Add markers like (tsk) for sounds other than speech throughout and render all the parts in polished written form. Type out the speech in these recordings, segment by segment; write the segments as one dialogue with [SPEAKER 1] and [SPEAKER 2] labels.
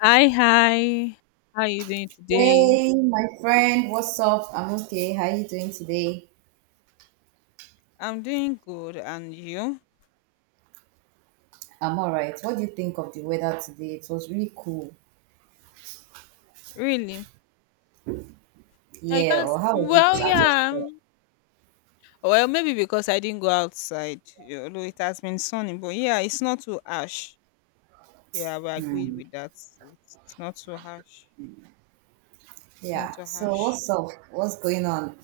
[SPEAKER 1] Hi, hi. How are you doing today?
[SPEAKER 2] Hey, my friend, what's up? I'm okay. How are you doing today?
[SPEAKER 1] I'm doing good, and you?
[SPEAKER 2] I'm all right. What do you think of the weather today? It was really cool.
[SPEAKER 1] Really? I
[SPEAKER 2] Yeah,
[SPEAKER 1] can't.
[SPEAKER 2] or how was it
[SPEAKER 1] Well,
[SPEAKER 2] at your
[SPEAKER 1] yeah.
[SPEAKER 2] side?
[SPEAKER 1] Well, maybe because I didn't go outside, yeah, although it has been sunny. But yeah, it's not too harsh. Yeah, but I agree with that. It's not too harsh. It's not
[SPEAKER 2] Yeah.
[SPEAKER 1] too
[SPEAKER 2] So
[SPEAKER 1] harsh.
[SPEAKER 2] what's up? What's going on?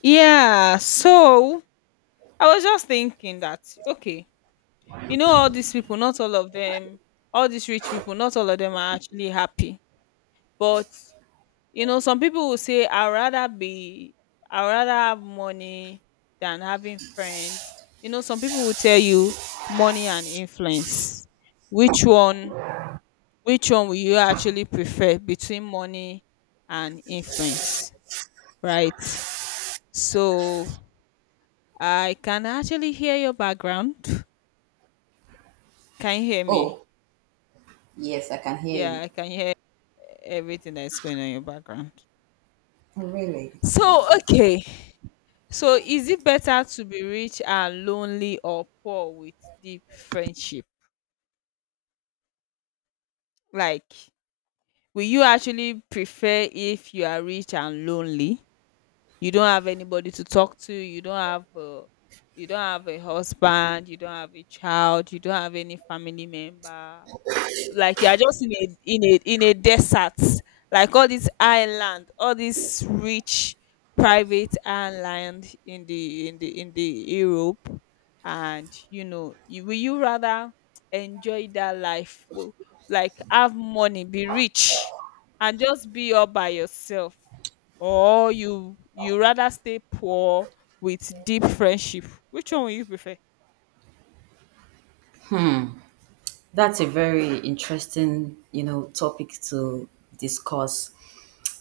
[SPEAKER 1] Yeah. So I was just thinking that okay, you know, all these people, not all of them, all these rich people, not all of them are actually happy, but you know, some people will say, I'd rather have money than having friends. You know, some people will tell you money and influence. Which one, which one will you actually prefer between money and influence? Right? So I can actually hear your background. Can you hear me?
[SPEAKER 2] Oh, yes, I can hear
[SPEAKER 1] Yeah,
[SPEAKER 2] you.
[SPEAKER 1] I can hear everything that's going on in your background.
[SPEAKER 2] Oh, really?
[SPEAKER 1] So, okay. So is it better to be rich and lonely or poor with deep friendship? Like, will you actually prefer if you are rich and lonely? You don't have anybody to talk to, you don't have a husband, you don't have a child, you don't have any family member, like you are just in a desert, like all this island, all this rich private island in the europe. And will you rather enjoy that life, like have money, be rich, and just be all by yourself? Or you rather stay poor with deep friendship? Which one will you prefer?
[SPEAKER 2] Hmm, that's a very interesting topic to discuss.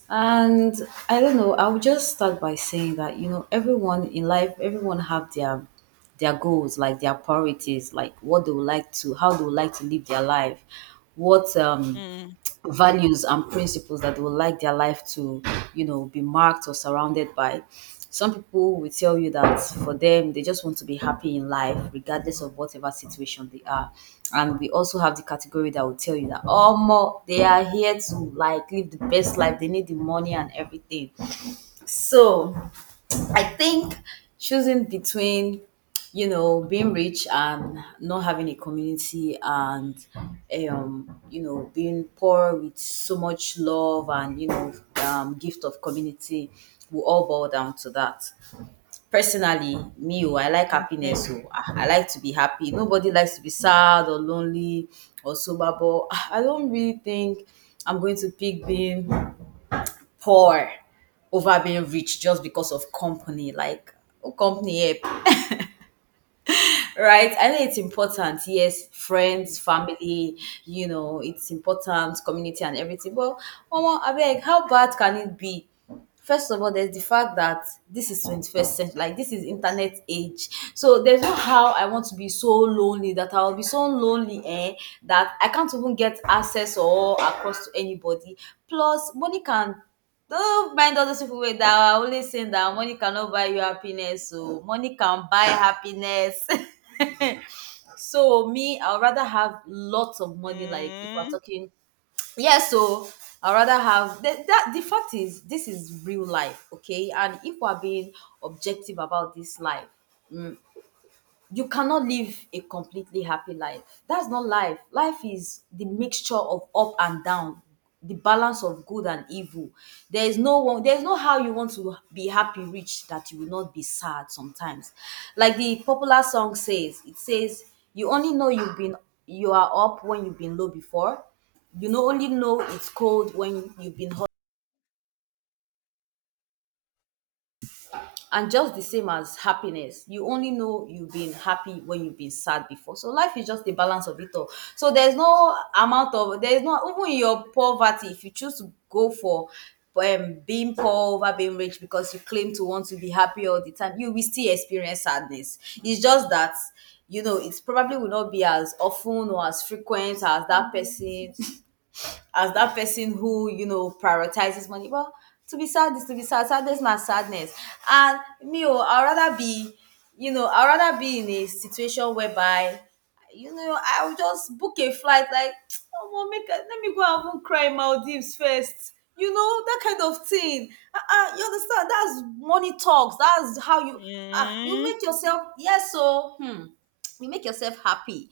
[SPEAKER 2] And I don't know, I'll just start by saying that everyone in life, everyone have their goals, like their priorities, like what they would like to, how they would like to live their life, what
[SPEAKER 1] mm,
[SPEAKER 2] values and principles that they would like their life to be marked or surrounded by. Some people will tell you that for them, they just want to be happy in life, regardless of whatever situation they are. And we also have the category that will tell you that, oh, more, they are here to like live the best life, they need the money and everything. So, I think choosing between being rich and not having a community and, being poor with so much love and, gift of community will all boil down to that. Personally, me, oh, I like
[SPEAKER 1] okay.
[SPEAKER 2] happiness. Oh, I like to be happy. Nobody likes to be sad or lonely or sober, but I don't really think I'm going to pick being poor over being rich just because of company. Like, oh, company, here? Right? I know it's important. Yes,
[SPEAKER 1] mm,
[SPEAKER 2] friends, family, it's important, community and everything. But Omo, abeg, how bad can it be? First of all, there's the fact that this is 21st century, like this is internet age. So there's no how I want to be so lonely that I'll be so lonely, eh, that I can't even get access or across to anybody. Plus, money can don't mind all those people wey that are always saying that money cannot buy you happiness. So money can buy happiness. (laughs) So me, I'd rather have lots of money. Like if we're
[SPEAKER 1] mm,
[SPEAKER 2] talking, yeah. So I'd rather have that. The fact is, this is real life, okay. And if we're being objective about this life, you cannot live a completely happy life. That's not life. Life is the mixture of up and down, the balance of good and evil. There is no how you want to be happy rich that you will not be sad sometimes. Like the popular song says, it says, you only know you are up when you've been low before. You know only know it's cold when you've been hot, and just the same as happiness, you only know you've been happy when you've been sad before. So life is just the balance of it all. So there's no, even in your poverty, if you choose to go for being poor over being rich because you claim to want to be happy all the time, you will still experience sadness. It's just that it probably will not be as often or as frequent as that person who prioritizes money. Well, to be sad is to be sad. Sadness na sadness. And me, oh, I'd rather be in a situation whereby I'll just book a flight. Like, (tsk) oh, well, let me go and even cry in Maldives first. You know that kind of thing. You understand? That's money talks. That's how you
[SPEAKER 1] mm.
[SPEAKER 2] make yourself, yes, so you make yourself happy.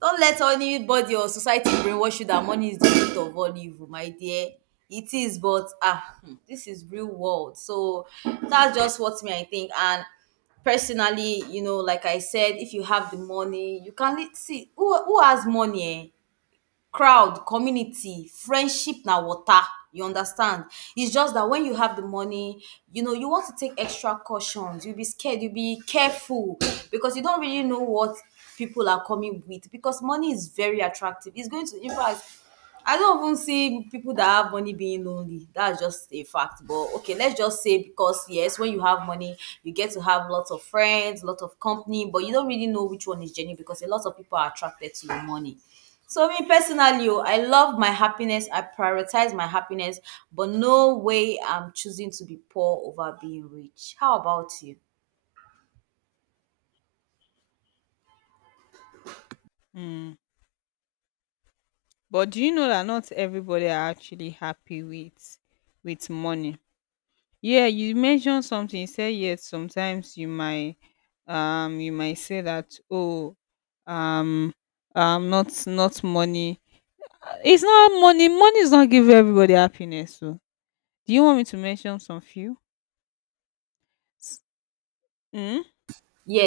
[SPEAKER 2] Don't let anybody or society brainwash you that money is the root of all evil, my dear. It is, but this is real world. So that's just what me I think. And personally like I said, if you have the money, you can see who has money. Eh? Crowd, community, friendship na water. You understand? It's just that when you have the money you want to take extra cautions. You'll be scared, you'll be careful because you don't really know what people are coming with because money is very attractive. In fact, I don't even see people that have money being lonely. That's just a fact. But okay, let's just say, because yes, when you have money, you get to have lots of friends, lot of company, but you don't really know which one is genuine because a lot of people are attracted to your money. So me personally, oh, I love my happiness. I prioritize my happiness, but no way I'm choosing to be poor over being rich. How about you?
[SPEAKER 1] Mm. But do you know that not everybody are actually happy with money? Yeah, you mentioned something. You said yes, sometimes you might say that um not money. It's not money. Money is not give everybody happiness. So do you want me to mention some few? S- Mm?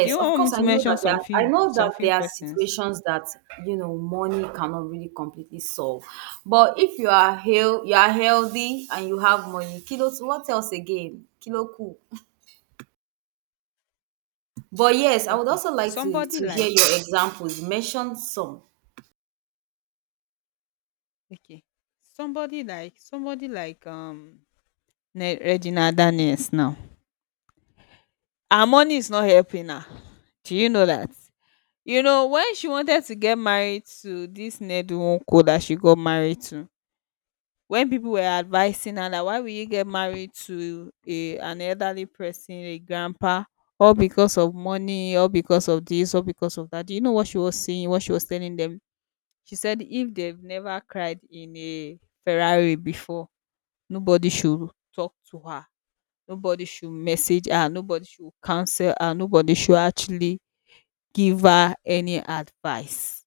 [SPEAKER 1] Do you
[SPEAKER 2] of
[SPEAKER 1] want me
[SPEAKER 2] course.
[SPEAKER 1] to mention
[SPEAKER 2] I know
[SPEAKER 1] some
[SPEAKER 2] that
[SPEAKER 1] few
[SPEAKER 2] there are
[SPEAKER 1] persons?
[SPEAKER 2] situations that money cannot really completely solve. But if you are you are healthy and you have money. Kilos. What else again? Kilo cool. But yes, I would
[SPEAKER 1] Okay.
[SPEAKER 2] also like to
[SPEAKER 1] Somebody
[SPEAKER 2] to hear
[SPEAKER 1] like
[SPEAKER 2] your examples. Mention some.
[SPEAKER 1] okay. Somebody like Ne- Regina Daniels now. Her money is not helping her. Do you know that? You know, when she wanted to get married to this Nedu that she got married to, when people were advising her that why will you get married to an elderly person, a grandpa, all because of money, all because of this, all because of that. Do you know what she was saying, what she was telling them? She said if they've never cried in a Ferrari before, nobody should talk to her. Nobody should message her, nobody should counsel her, nobody should actually give her any advice.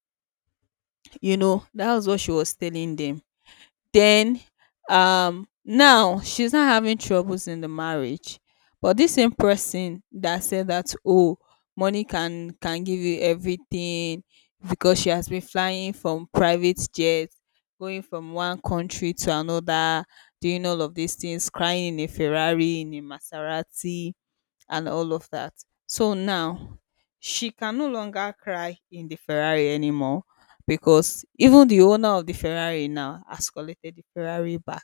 [SPEAKER 1] You know, that was what she was telling them. Then now she's not having troubles in the marriage. But this same person that said that oh money can give you everything, because she has been flying from private jets, going from one country to another, doing all of these things, crying in a Ferrari, in a Maserati, and all of that. So now she can no longer cry in the Ferrari anymore because even the owner of the Ferrari now has collected the Ferrari back.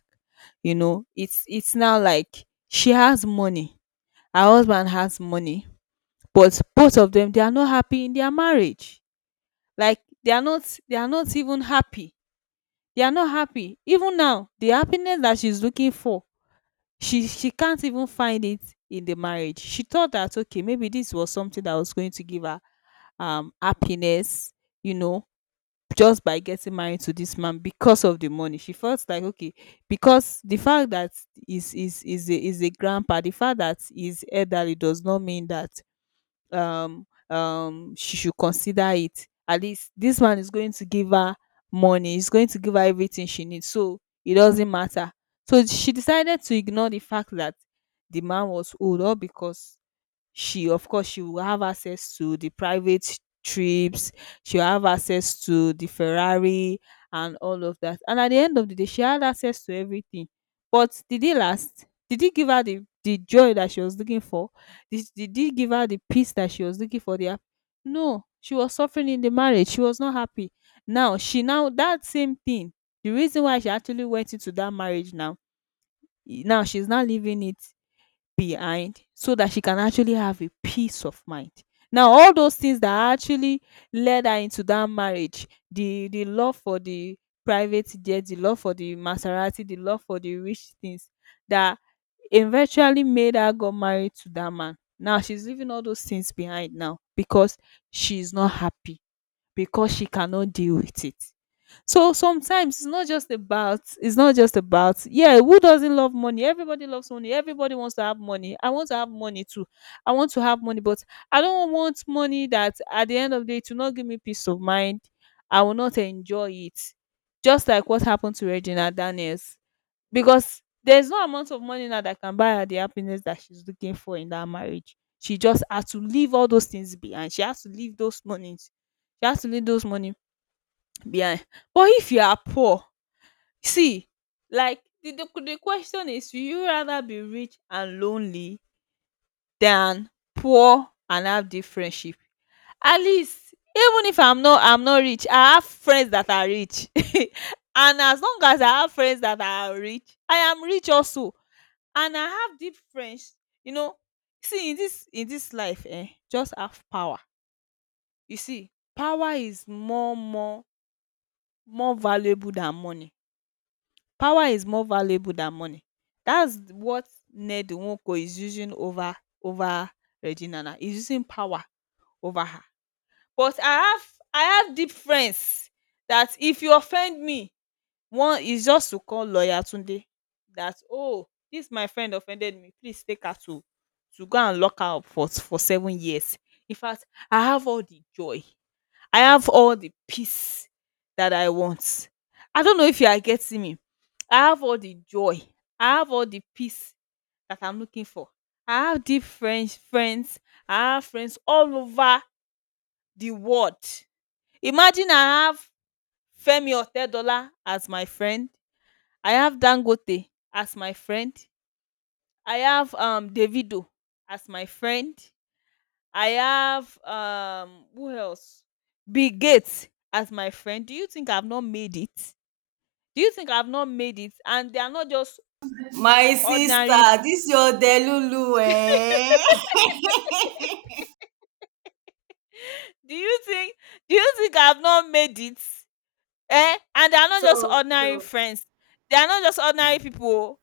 [SPEAKER 1] You know, it's now like she has money, her husband has money, but both of them, they are not happy in their marriage. Like they are not they are not even happy. They are not happy. Even now, the happiness that she's looking for, she can't even find it in the marriage. She thought that okay, maybe this was something that was going to give her happiness, you know, just by getting married to this man. Because of the money, she felt like okay, because the fact that is a grandpa, the fact that he's elderly does not mean that she should consider it. At least this man is going to give her money, he's going to give her everything she needs, so it doesn't matter. So she decided to ignore the fact that the man was old, all because she, of course, she will have access to the private trips, she'll have access to the ferrari and all of that. And at the end of the day, she had access to everything. But did it last? Did it give her the joy that she was looking for? Did it give her the peace that she was looking for? The no, she was suffering in the marriage, she was not happy. Now that same thing, the reason why she actually went into that marriage, now now she's not living it behind so that she can actually have a peace of mind. Now all those things that actually led her into that marriage, the love for the private jet, the love for the maserati, the love for the rich things that eventually made her got married to that man, now she's leaving all those things behind, now because she's not happy, because she cannot deal with it. So sometimes it's not just about, yeah, who doesn't love money? Everybody loves money. Everybody wants to have money. I want to have money too. I want to have money, but I don't want money that at the end of the day it will not give me peace of mind. I will not enjoy it. Just like what happened to Regina Daniels. Because there's no amount of money now that can buy her the happiness that she's looking for in that marriage. She just had to leave all those things behind. She has to leave those monies. She has to leave those money behind. But if you are poor, see, like the question is, will you rather be rich and lonely than poor and have deep friendship? At least, even if I'm not rich, I have friends that are rich, (laughs) and as long as I have friends that are rich, I am rich also, and I have deep friends. You know, see, in this life, eh, just have power. You see, power is more valuable than money. Power is more valuable than money. That's what Ned Nwoko is using over over Regina now. He's using power over her. But I have deep friends that if you offend me, one is just to call lawyer Tunde that oh, this my friend offended me, please take her to go and lock her up for 7 years. In fact, I have all the joy. I have all the peace that I want. I don't know if you are getting me. I have all the joy. I have all the peace that I'm looking for. I have deep friends. I have friends all over the world. Imagine I have Femi Otedola as my friend. I have Dangote as my friend. I have Davido as my friend. I have who else? Bill Gates as my friend. Do you think I've not made it? Do you think I've not made it? And they are not just
[SPEAKER 2] My sister,
[SPEAKER 1] ordinary
[SPEAKER 2] this your Delulu, eh?
[SPEAKER 1] Do you think, I've not made it? Eh? And they are not just
[SPEAKER 2] So,
[SPEAKER 1] ordinary
[SPEAKER 2] so,
[SPEAKER 1] friends. They are not just ordinary people, oh.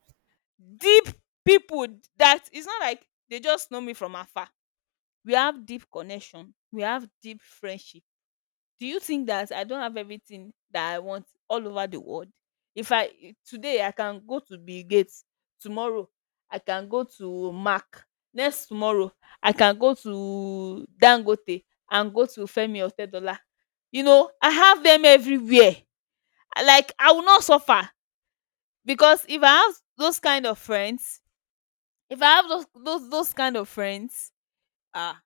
[SPEAKER 1] Deep people, that it's not like they just know me from afar. We have deep connection. We have deep friendship. Do you think that I don't have everything that I want all over the world? If I Today I can go to Bill Gates, tomorrow I can go to Mark, next tomorrow I can go to Dangote and go to Femi Otedola. You know, I have them everywhere. Like, I will not suffer because if I have those kind of friends, if I have those kind of friends, ah,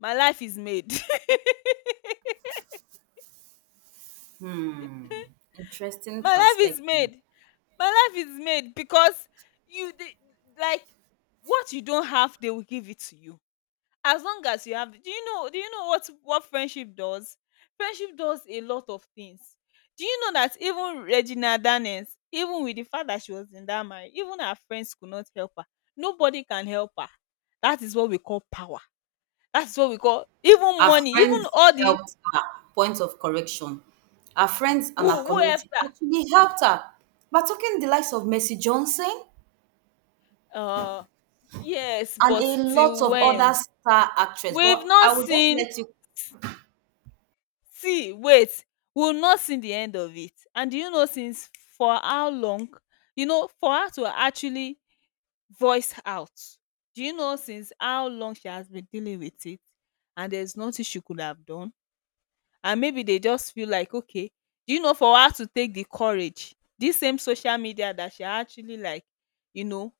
[SPEAKER 1] my life is made. (laughs)
[SPEAKER 2] hmm, interesting
[SPEAKER 1] My life is
[SPEAKER 2] perspective.
[SPEAKER 1] made. My life is made because you the like, what you don't have, they will give it to you. As long as you have, do you know what friendship does? Friendship does a lot of things. Do you know that even Regina Danes, even with the fact that she was in that marriage, even her friends could not help her. Nobody can help her. That is what we call power. That's what we call even
[SPEAKER 2] Our
[SPEAKER 1] money, even
[SPEAKER 2] friends
[SPEAKER 1] all the,
[SPEAKER 2] helped her. Point of correction. Our friends and our
[SPEAKER 1] who helped
[SPEAKER 2] community actually helped her by taking the likes of Mercy Johnson
[SPEAKER 1] her. Uh, yes,
[SPEAKER 2] and
[SPEAKER 1] but
[SPEAKER 2] a lot
[SPEAKER 1] till
[SPEAKER 2] of other
[SPEAKER 1] when?
[SPEAKER 2] star actress.
[SPEAKER 1] We've
[SPEAKER 2] But
[SPEAKER 1] not
[SPEAKER 2] I will just
[SPEAKER 1] seen.
[SPEAKER 2] let you.
[SPEAKER 1] See, wait, we'll not see the end of it. And do you know since, for how long? You know, for her to actually voice out. Do you know since how long she has been dealing with it? And there's nothing she could have done. And maybe they just feel like, okay, do you know for her to take the courage? This same social media that she actually, like, you know,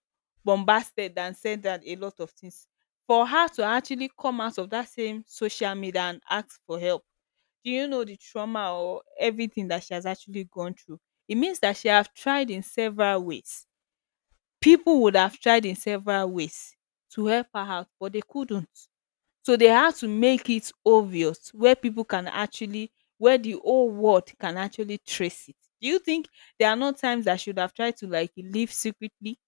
[SPEAKER 1] bombasted and said that a lot of things. For her to actually come out of that same social media and ask for help, do you know the trauma or everything that she has actually gone through? It means that she have tried in several ways. People would have tried in several ways to help her out, but they couldn't. So they had to make it obvious where people can actually, where the whole world can actually trace it. Do you think there are not times that she would have tried to like live secretly,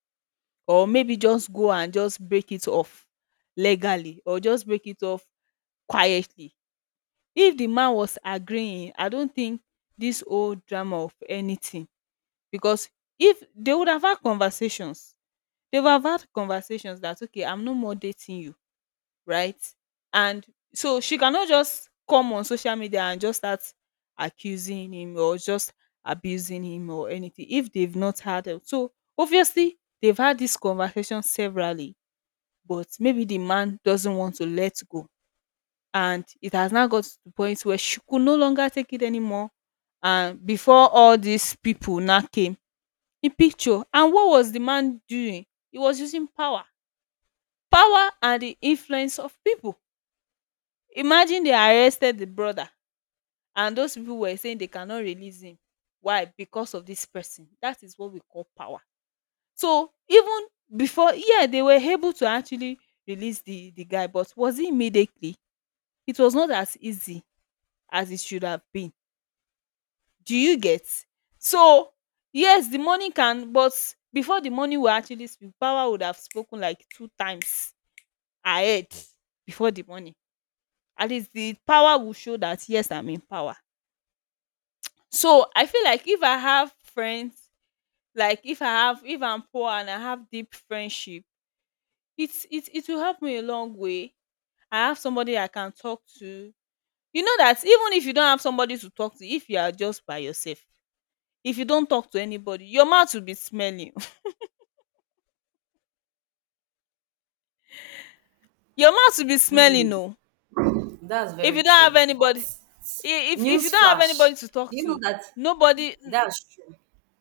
[SPEAKER 1] or maybe just go and just break it off legally, or just break it off quietly? If the man was agreeing, I don't think this whole drama of anything, because if they would have had conversations, they would have had conversations that okay, I'm no more dating you, right? And so she cannot just come on social media and just start accusing him or just abusing him or anything if they've not had it. So obviously they've had this conversation severally, but maybe the man doesn't want to let go, and it has now got to the point where she could no longer take it anymore. And before all these people now came in picture, and what was the man doing? He was using power, power and the influence of people. Imagine they arrested the brother, and those people were saying they cannot release him. Why? Because of this person. That is what we call power. So even before, yeah, they were able to actually release the guy, but was it immediately? It was not as easy as it should have been. Do you get? So yes, the money can, but before the money will actually speak, power would have spoken like two times ahead, before the money. At least the power will show that yes, I'm in power. So I feel like if I have friends, like if I have, if I'm poor and I have deep friendship, it will help me a long way. I have somebody I can talk to. You know that even if you don't have somebody to talk to, if you are just by yourself, if you don't talk to anybody, your mouth will be smelling. Your mouth will be smelling, no?
[SPEAKER 2] That's
[SPEAKER 1] If you
[SPEAKER 2] very
[SPEAKER 1] don't have
[SPEAKER 2] true. But
[SPEAKER 1] anybody, if you
[SPEAKER 2] news
[SPEAKER 1] don't have
[SPEAKER 2] flash.
[SPEAKER 1] anybody to talk
[SPEAKER 2] Do you know
[SPEAKER 1] to,
[SPEAKER 2] that
[SPEAKER 1] nobody.
[SPEAKER 2] that's true?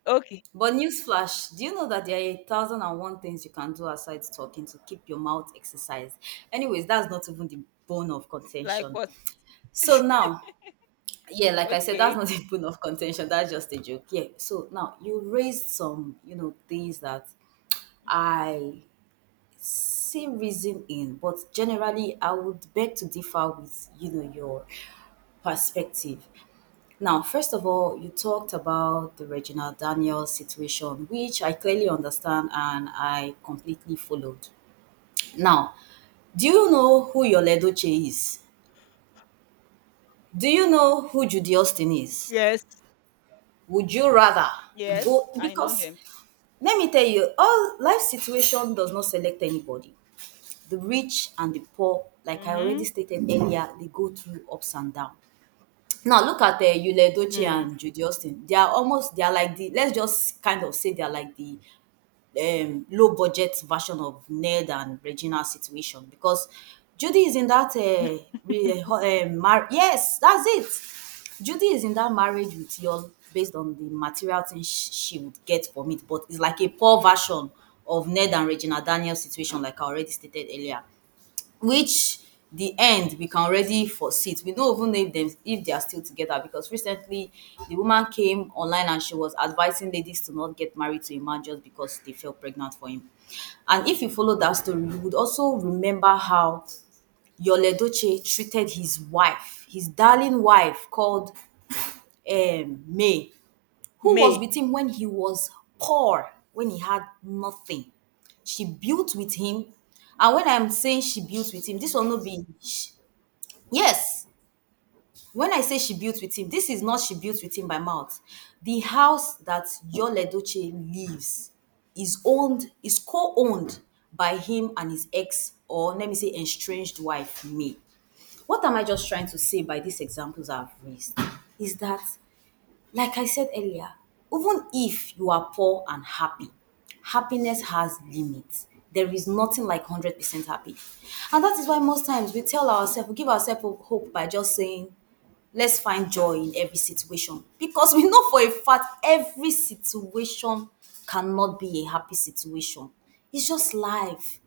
[SPEAKER 1] Okay.
[SPEAKER 2] But newsflash, do you know that there are a thousand and one things you can do aside talking to keep your mouth exercised? Anyways, that's not even the bone of
[SPEAKER 1] Like
[SPEAKER 2] contention.
[SPEAKER 1] what?
[SPEAKER 2] So now, yeah, like I said, that's
[SPEAKER 1] Okay.
[SPEAKER 2] not (laughs) the bone of contention. That's just a joke. Yeah. So now you raised some things that I see reason in, but generally I would beg to differ with your perspective. Now, first of all, you talked about the Reginald Daniels situation, which I clearly understand and I completely followed. Now, do you know who your Ledoche is? Do you know who Judy Austin is?
[SPEAKER 1] Yes.
[SPEAKER 2] Would you rather
[SPEAKER 1] Yes.
[SPEAKER 2] go?
[SPEAKER 1] I know
[SPEAKER 2] Because
[SPEAKER 1] them.
[SPEAKER 2] let me tell you, all life situation does not select anybody. The rich and the poor, like I already
[SPEAKER 1] Mhm.
[SPEAKER 2] stated earlier, they go through ups and downs. Now look at Yul Edochie
[SPEAKER 1] Mm.
[SPEAKER 2] and Judy Austin. They are almost, they are like the let's just kind of say, they are like the low budget version of Ned and Regina situation, because Judy is in that yes, that's it. Judy is in that marriage with Yul based on the material things she would get from it, but it's like a poor version of Ned and Regina Daniels situation, like I already stated earlier. Which, the end we can already foresee it. We don't even know if they are still together because recently the woman came online and she was advising ladies to not get married to a man just because they felt pregnant for him. And if you follow that story, you would also remember how Yul Edochie treated his wife, his darling wife called May, who was
[SPEAKER 1] May.
[SPEAKER 2] with him when he was poor, when he had nothing. She built with him. And when I'm saying she built with him, this will not be. Sh- yes, when I say she built with him, this is not she built with him by mouth. The house that Yole Doche lives is co owned by him and his ex, or let me say, estranged wife, me. What am I just trying to say by these examples I've raised? Is that like I said earlier, even if you are poor and happy, happiness has limits. There is nothing like 100% happy. And that is why most times we tell ourselves, we give ourselves hope by just saying, let's find joy in every situation. Because we know for a fact every situation cannot be a happy situation. It's just life.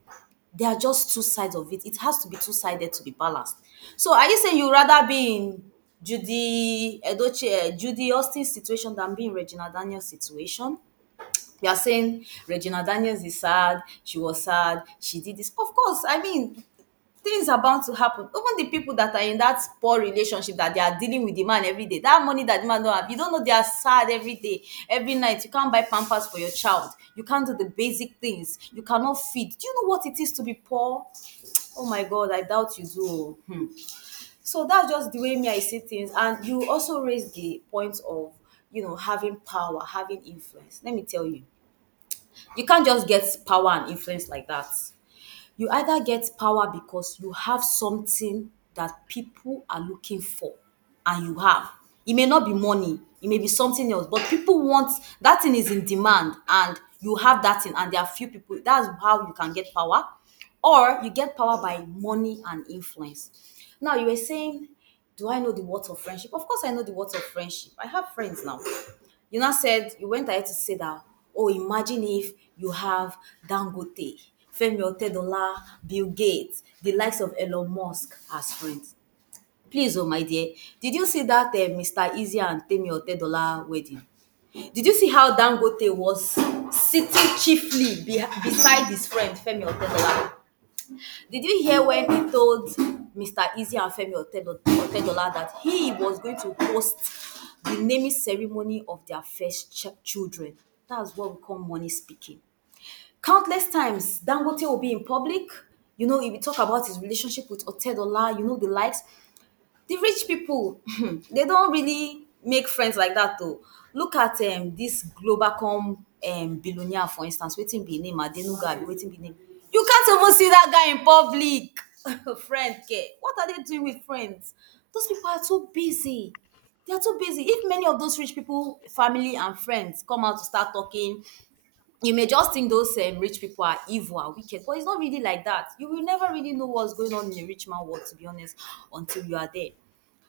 [SPEAKER 2] There are just two sides of it. It has to be two sided to be balanced. So are you saying you rather be in Judy Edochie, eh, Judy Austin's situation than being Regina Daniels' situation? You are saying Regina Daniels is sad, she was sad, she did this. Of course, I mean, things are bound to happen. Even the people that are in that poor relationship, that they are dealing with the man every day, that money that the man don't have, you don't know they are sad every day, every night. You can't buy pampers for your child. You can't do the basic things. You cannot feed. Do you know what it is to be poor? Oh my God, I doubt you do. Hmm. So that's just the way me I see things. And you also raised the point of having power, having influence. Let me tell you can't just get power and influence like that. You either get power because you have something that people are looking for and you have. It may not be money, it may be something else, but people want that thing is in demand and you have that thing and there are few people. That's how you can get power. Or you get power by money and influence. Now you were saying, do I know the words of friendship? Of course I know the words of friendship. I have friends now. You now said you went ahead to say that, oh, imagine if you have Dangote, Femi Otedola, Bill Gates, the likes of Elon Musk as friends. Please, oh my dear, did you see that Mr. Easy and Femi Otedola wedding? Did you see how Dangote was sitting chiefly be beside his friend Femi Otedola? Did you hear when he told Mr. Easy and Otedola that he was going to host the naming ceremony of their first children? That's what we call money speaking. Countless times, Dangote will be in public. You know, if we talk about his relationship with Otedola, you know, the likes, the rich people (laughs) (clears throat) they don't really make friends like that though. Look at this Globacom billionaire, for instance. Wetin be him name? Adenuga abi wetin be im name? You can't even see that guy in public. (laughs) Friend ke, what are they doing with friends? Those people are too busy. They are too busy. If many of those rich people family and friends come out to start talking, you may just think those rich people are evil and wicked, but it's not really like that. You will never really know what's going on in a rich man world, to be honest, until you are there.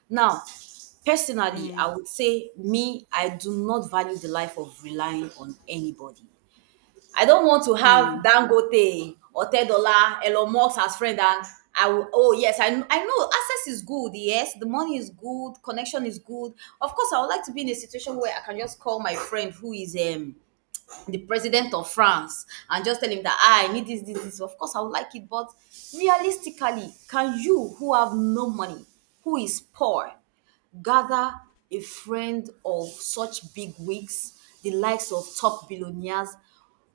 [SPEAKER 2] Now, personally,
[SPEAKER 1] Mm.
[SPEAKER 2] I would say me, I do not value the life of relying on anybody. I don't want to have
[SPEAKER 1] Mm.
[SPEAKER 2] Dangote or Tedola, Elon Musk as friend, and I will. Oh yes, I know access is good. Yes, the money is good, connection is good. Of course, I would like to be in a situation where I can just call my friend who is the president of France and just tell him that, "Ah, I need this, this, this." Of course, I would like it, but realistically, can you who have no money, who is poor, gather a friend of such big wigs, the likes of top billionaires?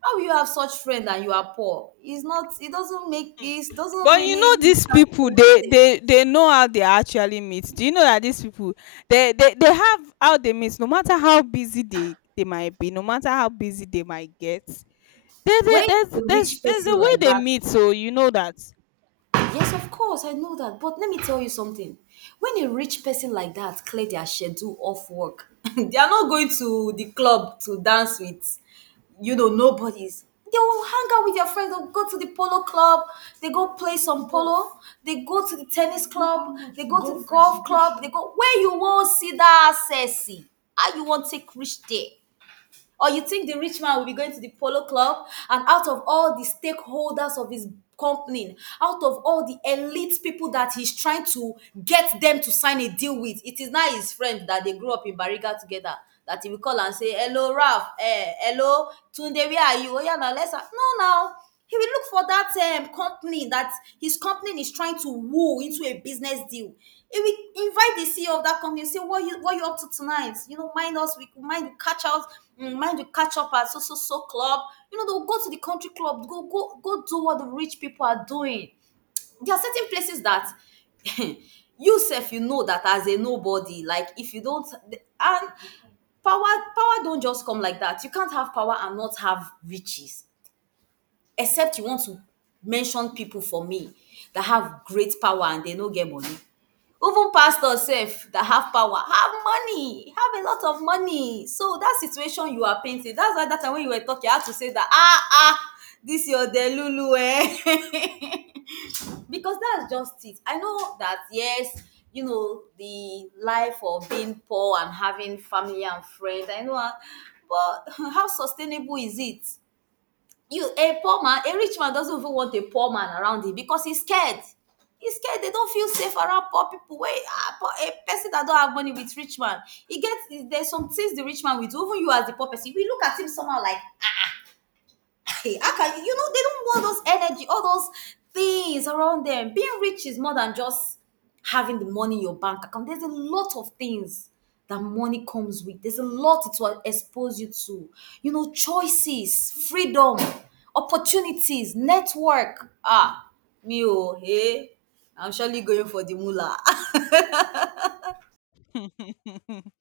[SPEAKER 2] How will you have such friend and you are poor? It's not. It doesn't make. It doesn't
[SPEAKER 1] But you
[SPEAKER 2] really
[SPEAKER 1] know these
[SPEAKER 2] start
[SPEAKER 1] people,
[SPEAKER 2] to
[SPEAKER 1] they
[SPEAKER 2] reason.
[SPEAKER 1] they they know how they actually meet. Do you know that these people, they have how they meet, no matter how busy they might be, no matter how busy they might get. There, there,
[SPEAKER 2] When
[SPEAKER 1] there's,
[SPEAKER 2] a
[SPEAKER 1] there's,
[SPEAKER 2] rich
[SPEAKER 1] there's the
[SPEAKER 2] person like
[SPEAKER 1] way they
[SPEAKER 2] that,
[SPEAKER 1] meet, so you know that.
[SPEAKER 2] yes, of course, I know that. But let me tell you something. When a rich person like that clear their schedule off work, (laughs) they are not going to the club to dance with, you know, nobodies. They will hang out with their friends. They'll go to the polo club, they go play some polo, they go to the tennis club, they go to the golf club, they go where you won't see that sexy. How you wan take reach there? Or you think the rich man will be going to the polo club and out of all the stakeholders of his company, out of all the elite people that he's trying to get them to sign a deal with, it is now his friend that they grew up in Bariga together that he will call and say, "Hello, Ralph, eh, hello, Tunde, where are you? Oh, yeah, now let's. Ha-" No, now. He will look for that company that his company is trying to woo into a business deal. He will invite the CEO of that company and say, "What you up to tonight? You know, mind us. We mind you catch out. Mind you catch up at so so so club." You know, they'll go to the country club. Go go go do what the rich people are doing. There are certain places that (laughs) you self you know that, as a nobody. Like if you don't, and power don't just come like that. You can't have power and not have riches, except you want to mention people for me that have great power and they no get money. Even pastors sef that have power have money, have a lot of money. So that situation you are painting, that's why that time when you were talking I had to say that, ah ah, this your delulu eh? (laughs) Because that's just it. I know that, yes, you know the life of being poor and having family and friends, I know am, but (laughs) how sustainable is it? You a poor man, a rich man doesn't even want a poor man around him because he's scared. He's scared. They don't feel safe around poor people. Wait, ah, poor, a person that don't have money with rich man, he gets, there's some things the rich man will do even you as the poor person we look at him somehow like, hey, how can you? You know, they don't want those energy, all those things around them. Being rich is more than just having the money in your bank account. There's a lot of things that money comes with. There's a
[SPEAKER 1] Mm.
[SPEAKER 2] lot it will expose you to. You know, choices, freedom, opportunities, network. Ah, me oh, hey, I'm surely going for the mullah.
[SPEAKER 1] (laughs)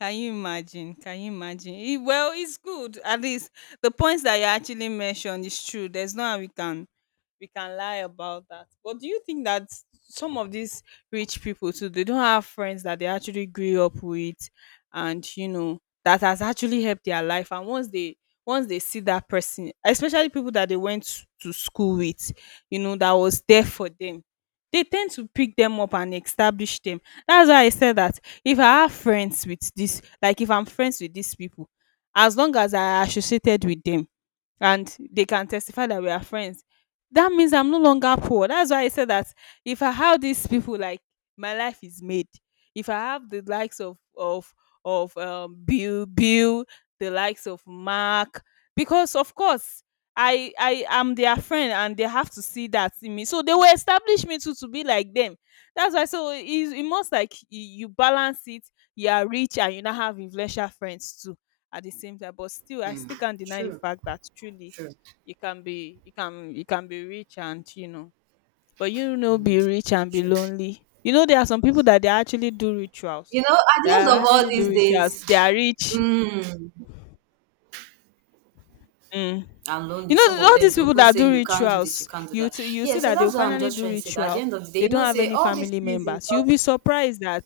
[SPEAKER 1] Can you imagine? Can you imagine? It, well, it's good. At least the points that you actually mentioned is true. There's no how we can, we can lie about that. But do you think that some of these rich people too, they don't have friends that they actually grew up with, and you know, that has actually helped their life, and once they see that person, especially people that they went to school with, you know, that was there for them. They tend to pick them up and establish them. That's why I said that if I have friends with this, like if I'm friends with these people, as long as I associated with them, and they can testify that we are friends, that means I'm no longer poor. That's why I said that if I have these people, like my life is made. If I have the likes of of Bill, the likes of Mark, because of course, I am their friend and they have to see that in me, so they will establish me too to be like them. That's why, so it must, like you balance it. You are rich and you now have influential friends too at the same time. But still, I still can't
[SPEAKER 2] (laughs)
[SPEAKER 1] deny the
[SPEAKER 2] True,
[SPEAKER 1] fact that truly
[SPEAKER 2] true,
[SPEAKER 1] you can be, you can be rich and you know, but you know, be rich and be
[SPEAKER 2] true.
[SPEAKER 1] lonely. You know, there are some people that they actually do rituals,
[SPEAKER 2] You know, at
[SPEAKER 1] they
[SPEAKER 2] the end of
[SPEAKER 1] are
[SPEAKER 2] all
[SPEAKER 1] actually
[SPEAKER 2] these
[SPEAKER 1] do rituals, they
[SPEAKER 2] days,
[SPEAKER 1] are rich.
[SPEAKER 2] mm,
[SPEAKER 1] Mm.
[SPEAKER 2] and
[SPEAKER 1] You
[SPEAKER 2] lonely.
[SPEAKER 1] know,
[SPEAKER 2] Some of
[SPEAKER 1] all
[SPEAKER 2] them
[SPEAKER 1] these
[SPEAKER 2] they
[SPEAKER 1] people
[SPEAKER 2] even
[SPEAKER 1] that
[SPEAKER 2] say
[SPEAKER 1] do
[SPEAKER 2] you can't do this, you
[SPEAKER 1] rituals,
[SPEAKER 2] can't do
[SPEAKER 1] you
[SPEAKER 2] that.
[SPEAKER 1] you
[SPEAKER 2] Yeah,
[SPEAKER 1] see
[SPEAKER 2] so
[SPEAKER 1] that they'll
[SPEAKER 2] that's what I'm
[SPEAKER 1] finally
[SPEAKER 2] just
[SPEAKER 1] do
[SPEAKER 2] trying to say. That at the
[SPEAKER 1] ritual,
[SPEAKER 2] end of the day,
[SPEAKER 1] they
[SPEAKER 2] you
[SPEAKER 1] don't
[SPEAKER 2] know,
[SPEAKER 1] have
[SPEAKER 2] say
[SPEAKER 1] any
[SPEAKER 2] all these
[SPEAKER 1] family
[SPEAKER 2] things is
[SPEAKER 1] members. You'll be
[SPEAKER 2] just,
[SPEAKER 1] surprised that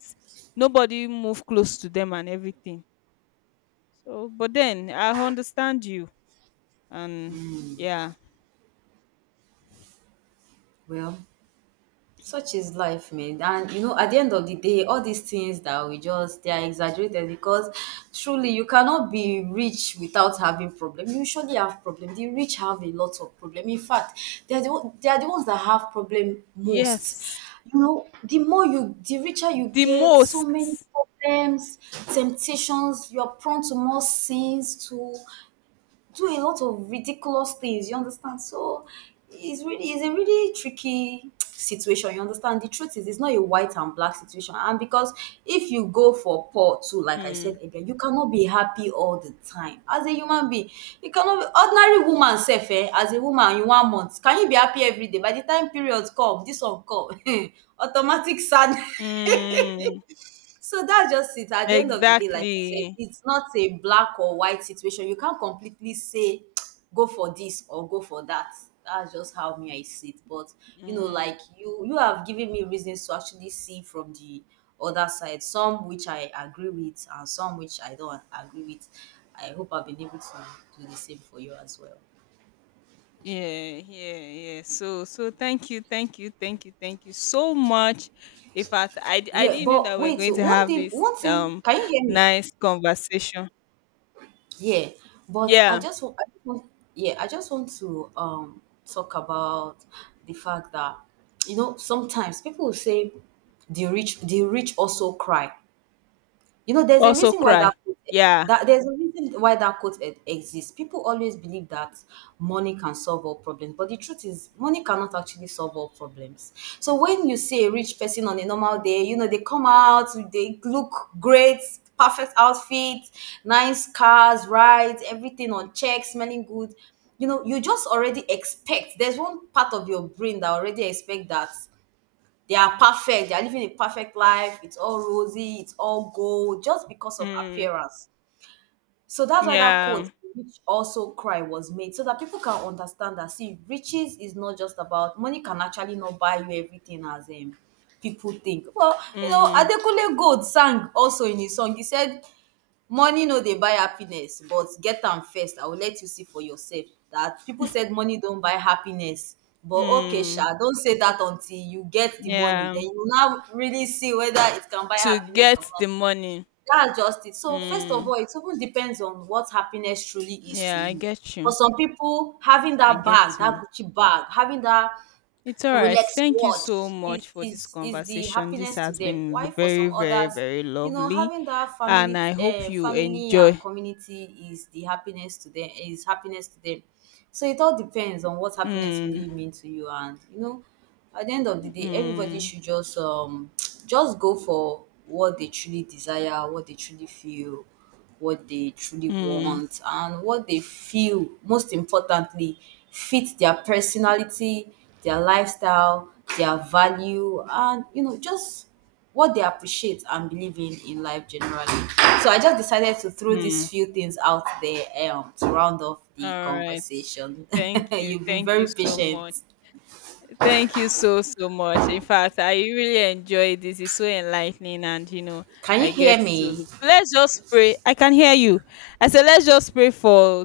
[SPEAKER 1] nobody move close to them and everything. So but then I understand you, and yeah.
[SPEAKER 2] well, such is life, man. And you know, at the end of the day, all these things that we just, they are exaggerated because truly you cannot be rich without having problem. You usually have problem. The rich have a lot of problem. In fact, they are the ones that have problem most.
[SPEAKER 1] Yes.
[SPEAKER 2] You know, the richer you
[SPEAKER 1] The
[SPEAKER 2] get,
[SPEAKER 1] most.
[SPEAKER 2] so many problems, temptations, you're prone to more sins, to do a lot of ridiculous things. You understand? So it's really, it's a really tricky (tsk) situation. You understand? The truth is, it's not a white and black situation. And because if you go for poor too, like I
[SPEAKER 1] Mm,
[SPEAKER 2] said earlier, you cannot be happy all the time as a human being. You cannot be ordinary woman self. Eh, as a woman, you one month can you be happy every day? By the time periods come, this one come, (laughs) automatic sadness.
[SPEAKER 1] mm,
[SPEAKER 2] So that's just it. At the end of the day, like I said,
[SPEAKER 1] exactly.
[SPEAKER 2] it's not a black or white situation. You can't completely say, (tsk) go for this or go for that. That's just how me I see it. But you know,
[SPEAKER 1] Mm,
[SPEAKER 2] like you have given me reasons to actually see from the other side. Some which I agree with, and some which I don't agree with. I hope I've been able to do the same for you as well.
[SPEAKER 1] yeah, yeah, yeah. So, thank you, thank you so much. In fact, I
[SPEAKER 2] Yeah,
[SPEAKER 1] didn't know that
[SPEAKER 2] but
[SPEAKER 1] we're
[SPEAKER 2] wait.
[SPEAKER 1] going
[SPEAKER 2] So
[SPEAKER 1] to
[SPEAKER 2] one
[SPEAKER 1] have
[SPEAKER 2] thing,
[SPEAKER 1] this
[SPEAKER 2] one thing. Can you hear me?
[SPEAKER 1] nice conversation.
[SPEAKER 2] Yeah, but I
[SPEAKER 1] Yeah.
[SPEAKER 2] just want, I just want, yeah, I just want to talk about the fact that, you know, sometimes people will say the rich also cry. You know, there's a
[SPEAKER 1] Also
[SPEAKER 2] reason why that
[SPEAKER 1] cry.
[SPEAKER 2] quote,
[SPEAKER 1] Yeah.
[SPEAKER 2] that there's a reason why that exists. People always believe that money can solve all problems, but the truth is, money cannot actually solve all problems. So when you see a rich person on a normal day, you know they come out, they look great, perfect outfit, nice cars, rides, everything on check, smelling good. You know, you just already expect. There's one part of your brain that already expect that. They are perfect, they are living a perfect life, it's all rosy, it's all gold, just because of
[SPEAKER 1] Mm,
[SPEAKER 2] appearance. So that's why that quote,
[SPEAKER 1] yeah.
[SPEAKER 2] "Rich also cry," was made so that people can understand that, see, riches is not just about money, can actually not buy you everything as people think. Well, you know,
[SPEAKER 1] Mm,
[SPEAKER 2] Adekunle Gold sang also in his song. He said, money no dey buy happiness but get am first I go let you see for yourself. That people said money don't buy happiness, but okay
[SPEAKER 1] mm,
[SPEAKER 2] sha, don't say that until you get the money,
[SPEAKER 1] yeah.
[SPEAKER 2] then you now really see whether it can buy
[SPEAKER 1] To
[SPEAKER 2] happiness
[SPEAKER 1] get
[SPEAKER 2] or
[SPEAKER 1] the
[SPEAKER 2] not.
[SPEAKER 1] money.
[SPEAKER 2] That's just it. So first of all,
[SPEAKER 1] Mm,
[SPEAKER 2] it even depends on what happiness truly is to
[SPEAKER 1] yeah, I
[SPEAKER 2] you.
[SPEAKER 1] get
[SPEAKER 2] For
[SPEAKER 1] you.
[SPEAKER 2] some people, having
[SPEAKER 1] I
[SPEAKER 2] that bag,
[SPEAKER 1] get
[SPEAKER 2] that
[SPEAKER 1] you.
[SPEAKER 2] Gucci bag, having that
[SPEAKER 1] It's all right.
[SPEAKER 2] Rolex
[SPEAKER 1] Thank you
[SPEAKER 2] watch
[SPEAKER 1] so much for this
[SPEAKER 2] is the
[SPEAKER 1] conversation. This
[SPEAKER 2] happiness to
[SPEAKER 1] has
[SPEAKER 2] them.
[SPEAKER 1] been
[SPEAKER 2] Why for
[SPEAKER 1] very,
[SPEAKER 2] some
[SPEAKER 1] very,
[SPEAKER 2] others,
[SPEAKER 1] very
[SPEAKER 2] you know,
[SPEAKER 1] lovely.
[SPEAKER 2] having that
[SPEAKER 1] And
[SPEAKER 2] family
[SPEAKER 1] I hope you
[SPEAKER 2] family and
[SPEAKER 1] enjoy.
[SPEAKER 2] community is the happiness to them, is happiness to them. So it all depends on what happiness
[SPEAKER 1] Mm,
[SPEAKER 2] really means to you, and you know, at the end of the day everybody
[SPEAKER 1] mm,
[SPEAKER 2] should just (tsk) just go for what they truly desire, what they truly feel, what they truly
[SPEAKER 1] mm,
[SPEAKER 2] want, and what they feel, most importantly, fit their personality, their lifestyle, their value, and you know, just what they appreciate and believe in life generally. So I just decided to throw these
[SPEAKER 1] mm.
[SPEAKER 2] few things out there, to round off the
[SPEAKER 1] All right.
[SPEAKER 2] conversation.
[SPEAKER 1] Thank
[SPEAKER 2] (laughs)
[SPEAKER 1] you.
[SPEAKER 2] You've been
[SPEAKER 1] Thank you
[SPEAKER 2] very
[SPEAKER 1] so
[SPEAKER 2] patient.
[SPEAKER 1] much. Thank you so, so much. In fact, I really enjoyed this. It's so enlightening. And, you know,
[SPEAKER 2] Can you
[SPEAKER 1] I get
[SPEAKER 2] hear me?
[SPEAKER 1] to. Let's just pray. I can hear you. I said, let's just pray for